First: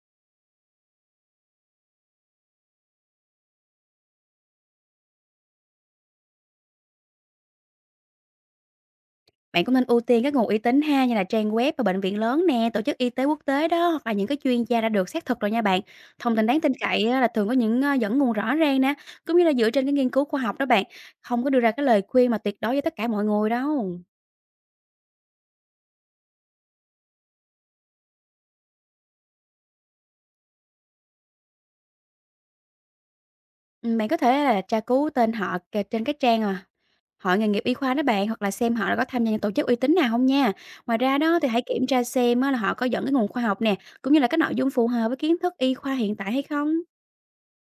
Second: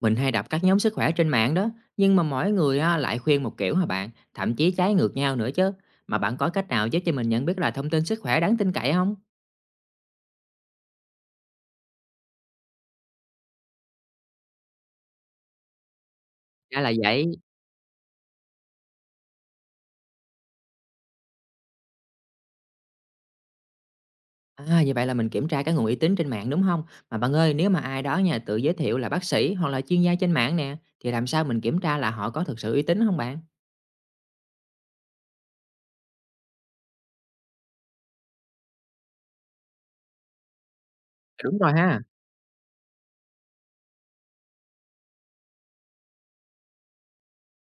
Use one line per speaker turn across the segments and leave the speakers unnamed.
Mình hay đọc các nhóm sức khỏe trên mạng đó, nhưng mà mỗi người á, lại khuyên một kiểu hả bạn, thậm chí trái ngược nhau nữa chứ. Mà bạn có cách nào giúp cho mình nhận biết là thông tin sức khỏe đáng tin cậy không?
Bạn cũng nên ưu tiên các nguồn uy tín ha, như là trang web và bệnh viện lớn nè, tổ chức y tế quốc tế đó, hoặc là những cái chuyên gia đã được xác thực rồi nha bạn. Thông tin đáng tin
Ra là
cậy á,
vậy.
là thường có những dẫn nguồn rõ ràng nè, cũng như là dựa trên cái nghiên cứu khoa học đó bạn. Không có đưa ra cái lời khuyên mà tuyệt đối với tất cả mọi người đâu.
À, như vậy là mình kiểm tra cái nguồn uy tín trên mạng đúng không? Mà bạn ơi, nếu mà ai đó nha tự giới thiệu là bác sĩ hoặc là chuyên gia trên mạng nè, thì làm sao mình kiểm tra là họ có thực sự uy tín không bạn?
Ừ, bạn có thể là tra cứu tên họ trên cái trang à hội nghề nghiệp y khoa đó bạn, hoặc là xem họ đã có tham gia những tổ chức uy tín nào không nha. Ngoài ra đó thì
Đúng
hãy
rồi
kiểm
ha.
tra xem á, là họ có dẫn cái nguồn khoa học nè, cũng như là cái nội dung phù hợp với kiến thức y khoa hiện tại hay không.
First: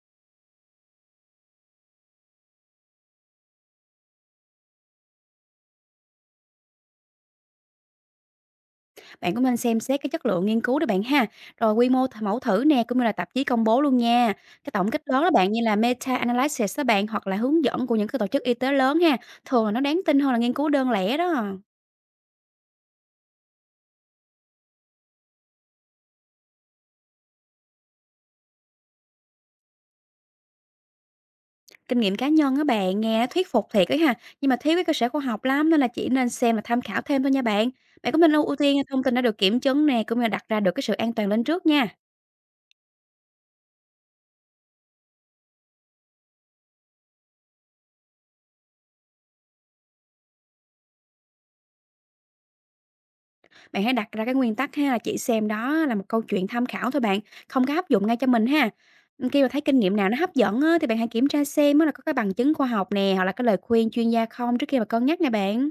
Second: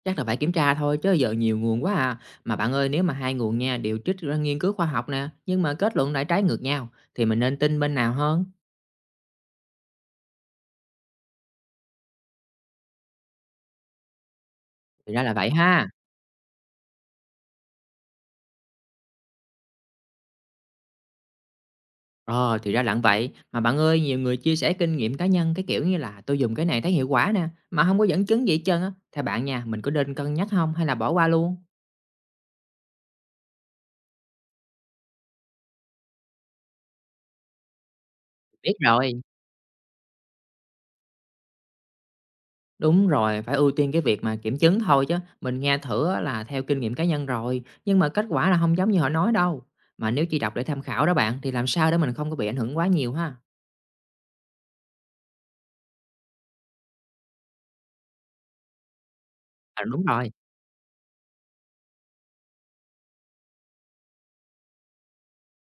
Chắc là phải kiểm tra thôi chứ giờ nhiều nguồn quá à. Mà bạn ơi, nếu mà hai nguồn nha đều trích ra nghiên cứu khoa học nè, nhưng mà kết luận lại trái ngược nhau thì mình nên tin bên nào hơn?
Bạn cũng nên xem xét cái chất lượng nghiên cứu đó bạn ha, rồi quy mô mẫu thử nè, cũng như là tạp chí công bố luôn nha. Cái tổng kết
Thì ra
lớn đó
là vậy
bạn như là
ha.
meta-analysis đó bạn, hoặc là hướng dẫn của những cái tổ chức y tế lớn ha, thường là nó đáng tin hơn là nghiên cứu đơn lẻ đó.
Ờ, thì ra là vậy. Mà bạn ơi, nhiều người chia sẻ kinh nghiệm cá nhân cái kiểu như là tôi dùng cái này thấy hiệu quả nè, mà không có dẫn chứng gì hết trơn á. Theo bạn nha, mình có nên cân nhắc không hay là bỏ qua luôn?
Kinh nghiệm cá nhân á bạn, nghe nó thuyết phục thiệt ấy ha, nhưng mà thiếu cái cơ sở khoa học lắm nên là chỉ nên xem và tham khảo thêm thôi nha bạn. Bạn cũng nên ưu ưu
Biết
tiên thông
rồi.
tin đã được kiểm chứng nè, cũng như là đặt ra được cái sự an toàn lên trước nha.
Đúng rồi, phải ưu tiên cái việc mà kiểm chứng thôi chứ. Mình nghe thử á là theo kinh nghiệm cá nhân rồi, nhưng mà kết quả là không giống như họ nói đâu. Mà nếu chỉ đọc để tham khảo đó bạn, thì làm sao để mình không có bị ảnh hưởng quá nhiều ha?
Bạn hãy đặt ra cái nguyên tắc ha là chỉ xem đó là một câu chuyện tham khảo thôi bạn, không có áp dụng ngay cho mình ha. Khi mà thấy kinh
À,
nghiệm
đúng
nào nó
rồi.
hấp dẫn á, thì bạn hãy kiểm tra xem á là có cái bằng chứng khoa học nè, hoặc là cái lời khuyên chuyên gia không trước khi mà cân nhắc nè bạn.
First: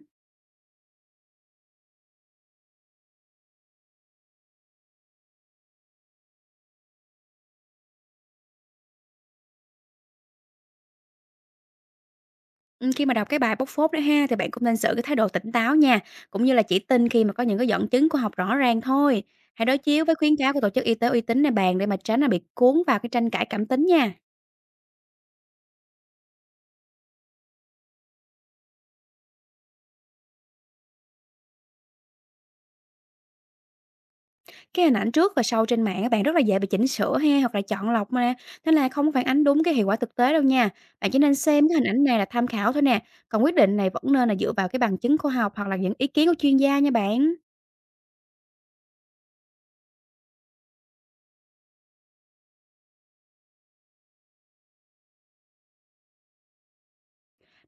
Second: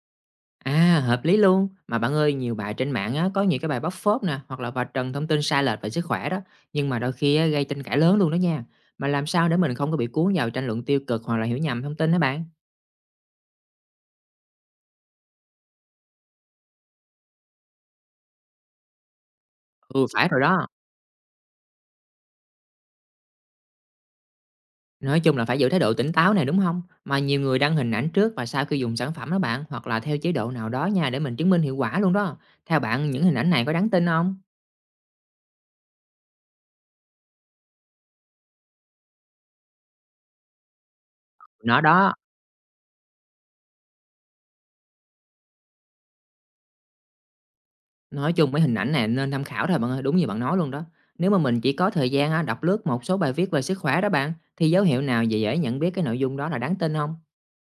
À, hợp lý luôn. Mà bạn ơi, nhiều bài trên mạng á, có nhiều cái bài bóc phốt nè, hoặc là vạch trần thông tin sai lệch về sức khỏe đó. Nhưng mà đôi khi á, gây tranh cãi lớn luôn đó nha. Mà làm sao để mình không có bị cuốn vào tranh luận tiêu cực hoặc là hiểu nhầm thông tin đó bạn?
Ừ, khi mà đọc cái bài bóc phốt đó ha thì bạn cũng nên giữ cái thái độ tỉnh táo nha, cũng như là chỉ tin khi mà có những cái dẫn chứng khoa học rõ ràng thôi. Hãy đối
Ừ,
chiếu với
phải
khuyến
rồi
cáo của
đó.
tổ chức y tế uy tín nè bạn, để mà tránh là bị cuốn vào cái tranh cãi cảm tính nha.
Nói chung là phải giữ thái độ tỉnh táo này đúng không? Mà nhiều người đăng hình ảnh trước và sau khi dùng sản phẩm đó bạn, hoặc là theo chế độ nào đó nha để mình chứng minh hiệu quả luôn đó. Theo bạn, những hình ảnh này có đáng tin không?
Cái hình ảnh trước và sau trên mạng các bạn rất là dễ bị chỉnh sửa ha, hoặc là chọn lọc mà, nè, nên là không có phản ánh đúng cái hiệu quả thực tế đâu nha. Bạn chỉ nên xem cái
Nó
hình ảnh
đó.
này là tham khảo thôi nè, còn quyết định này vẫn nên là dựa vào cái bằng chứng khoa học, hoặc là những ý kiến của chuyên gia nha bạn.
Nói chung mấy hình ảnh này nên tham khảo thôi bạn ơi, đúng như bạn nói luôn đó. Nếu mà mình chỉ có thời gian á, đọc lướt một số bài viết về sức khỏe đó bạn, thì dấu hiệu nào dễ dễ nhận biết cái nội dung đó là đáng tin không?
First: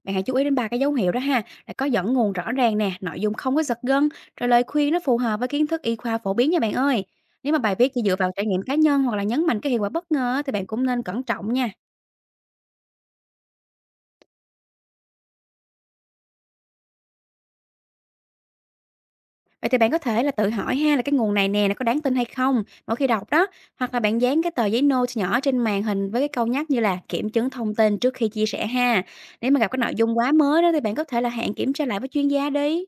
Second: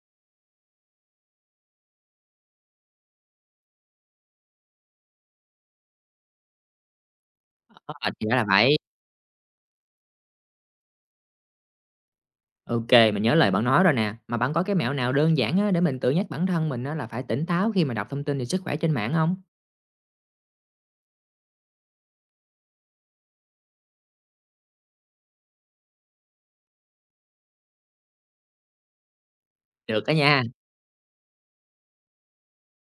Bạn hãy chú ý đến ba cái dấu hiệu đó ha, là có dẫn nguồn rõ ràng nè, nội dung không có giật gân, rồi lời khuyên nó phù hợp với kiến thức y khoa phổ biến nha bạn ơi. Nếu mà bài viết
Ờ,
chỉ dựa
thì
vào
ra là
trải nghiệm cá
vậy.
nhân, hoặc là nhấn mạnh cái hiệu quả bất ngờ á, thì bạn cũng nên cẩn trọng nha.
Ok, mình nhớ lời bạn nói rồi nè. Mà bạn có cái mẹo nào đơn giản á, để mình tự nhắc bản thân mình á, là phải tỉnh táo khi mà đọc thông tin về sức khỏe trên mạng không?
Vậy thì bạn có thể là tự hỏi ha là cái nguồn này nè nó có đáng tin hay không mỗi khi đọc đó, hoặc là bạn dán cái tờ giấy note nhỏ trên màn hình với cái câu nhắc như là kiểm chứng thông tin trước khi chia sẻ ha. Nếu mà gặp cái nội
Được đó
dung quá
nha.
mới đó thì bạn có thể là hẹn kiểm tra lại với chuyên gia đi.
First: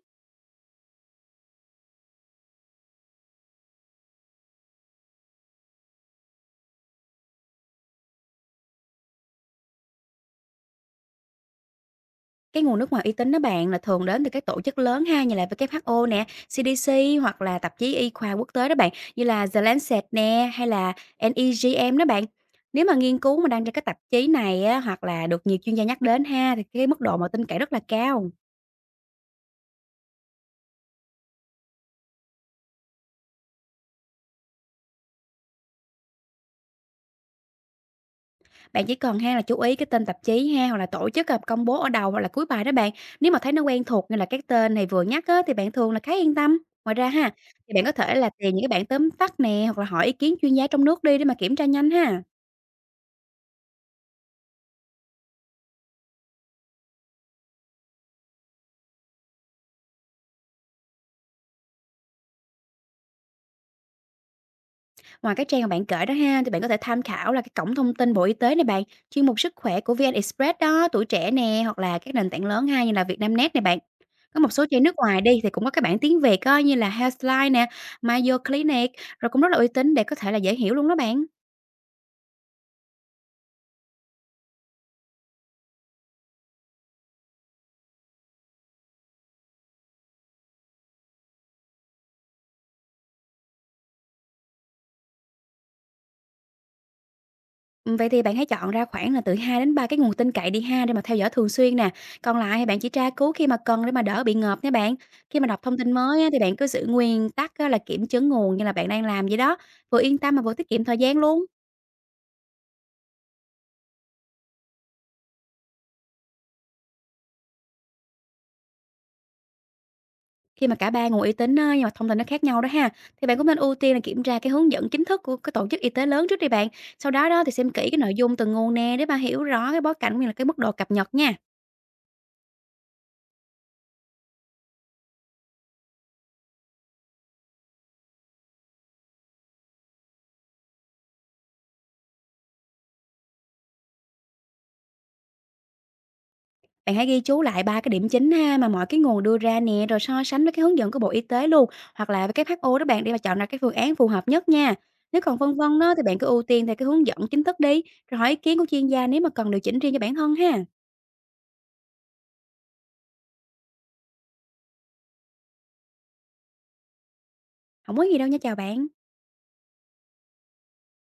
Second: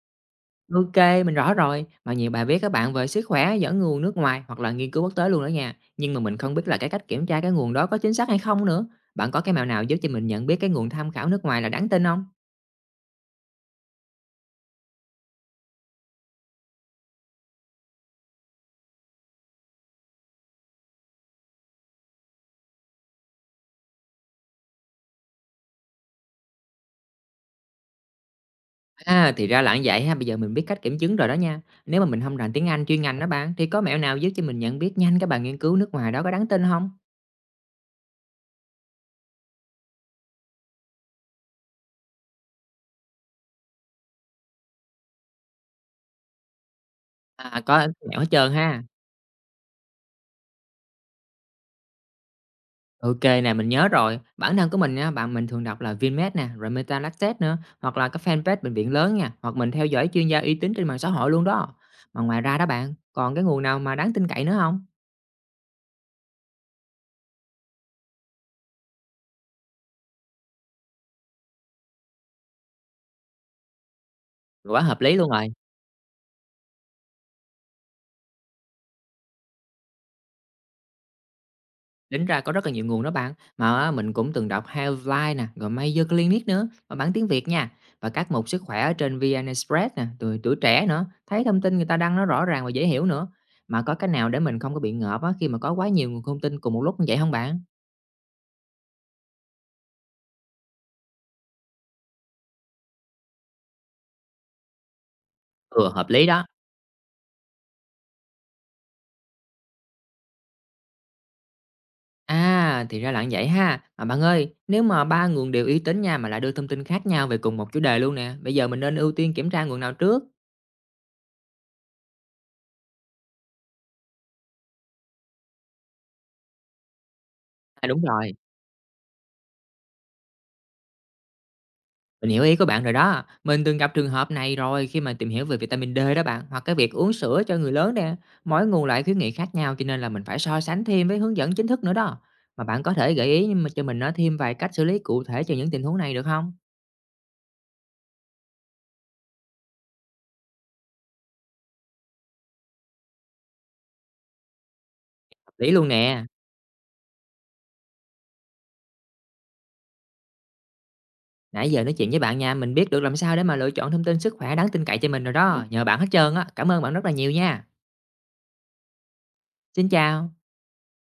Ok, mình rõ rồi. Mà nhiều bài viết các bạn về sức khỏe dẫn nguồn nước ngoài hoặc là nghiên cứu quốc tế luôn đó nha. Nhưng mà mình không biết là cái cách kiểm tra cái nguồn đó có chính xác hay không nữa. Bạn có cái mẹo nào giúp cho mình nhận biết cái nguồn tham khảo nước ngoài là đáng tin không?
Cái nguồn nước ngoài uy tín đó bạn là thường đến từ các tổ chức lớn ha, như là WHO nè, CDC, hoặc là tạp chí y khoa quốc tế đó bạn, như là The Lancet nè, hay là NEJM đó bạn. Nếu mà nghiên cứu mà đăng trên các tạp chí này á, hoặc là được nhiều chuyên gia nhắc đến ha, thì cái mức độ mà tin cậy rất là cao.
À, thì ra là như vậy ha, bây giờ mình biết cách kiểm chứng rồi đó nha. Nếu mà mình không rành tiếng Anh chuyên ngành đó bạn, thì có mẹo nào giúp cho mình nhận biết nhanh các bài nghiên cứu nước ngoài đó có đáng tin không?
Bạn chỉ cần ha là chú ý cái tên tạp chí ha, hoặc là tổ chức, công bố ở đầu hoặc là cuối bài đó bạn. Nếu mà thấy nó quen thuộc như là các tên này vừa nhắc á, thì bạn thường là khá yên tâm. Ngoài ra ha,
À,
thì bạn
có
có thể
mẹo hết
là
trơn
tìm những cái
ha.
bản tóm tắt nè, hoặc là hỏi ý kiến chuyên gia trong nước đi để mà kiểm tra nhanh ha.
Ok kê nè, mình nhớ rồi. Bản thân của mình á, bạn mình thường đọc là Vinmed nè, rồi MetaLancet nữa, hoặc là các fanpage bệnh viện lớn nha, hoặc mình theo dõi chuyên gia uy tín trên mạng xã hội luôn đó. Mà ngoài ra đó bạn, còn cái nguồn nào mà đáng tin cậy nữa không?
Ngoài cái trang mà bạn kể đó ha, thì bạn có thể tham khảo là cái cổng thông tin Bộ Y tế này bạn, chuyên mục sức khỏe của VN Express đó, tuổi trẻ nè, hoặc là các nền tảng lớn ha như là Vietnamnet này bạn. Có một số
Quá
trang nước
hợp lý
ngoài
luôn
đi
rồi.
thì cũng có các bảng tiếng Việt á, như là Healthline nè, Mayo Clinic, rồi cũng rất là uy tín để có thể là dễ hiểu luôn đó bạn.
Tính ra có rất là nhiều nguồn đó bạn, mà á, mình cũng từng đọc Healthline nè, rồi Mayo Clinic nữa, và bản tiếng Việt nha. Và các mục sức khỏe ở trên VN Express nè, rồi tuổi trẻ nữa, thấy thông tin người ta đăng nó rõ ràng và dễ hiểu nữa. Mà có cái nào để mình không có bị ngợp á khi mà có quá nhiều nguồn thông tin cùng một lúc như vậy không bạn?
Vậy thì bạn hãy chọn ra khoảng là từ 2 đến 3 cái nguồn tin cậy đi ha, để mà theo dõi thường xuyên nè. Còn lại thì bạn chỉ tra cứu khi mà cần để mà đỡ bị ngợp nha bạn. Khi mà đọc thông
Ừ,
tin
hợp
mới
lý
á, thì
đó.
bạn cứ giữ nguyên tắc á, là kiểm chứng nguồn như là bạn đang làm vậy đó, vừa yên tâm mà vừa tiết kiệm thời gian luôn.
À, thì ra là như vậy ha. Mà bạn ơi, nếu mà ba nguồn đều uy tín nha mà lại đưa thông tin khác nhau về cùng một chủ đề luôn nè, bây giờ mình nên ưu tiên kiểm tra nguồn nào trước?
Khi mà cả ba nguồn uy tín á, nhưng mà thông tin nó khác nhau đó ha, thì bạn cũng nên ưu tiên là kiểm tra cái hướng dẫn chính thức của cái tổ chức y tế lớn trước đi bạn. Sau đó đó thì xem
À
kỹ cái
đúng
nội
rồi.
dung từng nguồn nè, để mà hiểu rõ cái bối cảnh cũng như là cái mức độ cập nhật nha.
Mình hiểu ý của bạn rồi đó. Mình từng gặp trường hợp này rồi khi mà tìm hiểu về vitamin D đó bạn, hoặc cái việc uống sữa cho người lớn nè. Mỗi nguồn lại khuyến nghị khác nhau cho nên là mình phải so sánh thêm với hướng dẫn chính thức nữa đó. Mà bạn có thể gợi ý nhưng mà cho mình nói thêm vài cách xử lý cụ thể cho những tình huống này được không?
Bạn hãy ghi chú lại 3 cái điểm chính ha mà mọi cái nguồn đưa ra nè, rồi so sánh với cái hướng dẫn của Bộ Y tế luôn, hoặc là với WHO đó bạn, để mà chọn ra cái phương án phù hợp nhất nha. Nếu còn phân
Lý
vân
luôn
đó thì bạn
nè.
cứ ưu tiên theo cái hướng dẫn chính thức đi, rồi hỏi ý kiến của chuyên gia nếu mà cần điều chỉnh riêng cho bản thân ha.
Nãy giờ nói chuyện với bạn nha, mình biết được làm sao để mà lựa chọn thông tin sức khỏe đáng tin cậy cho mình rồi đó. Nhờ bạn hết trơn á. Cảm ơn bạn rất là nhiều nha.
Không có gì đâu nha, chào bạn.
Xin chào.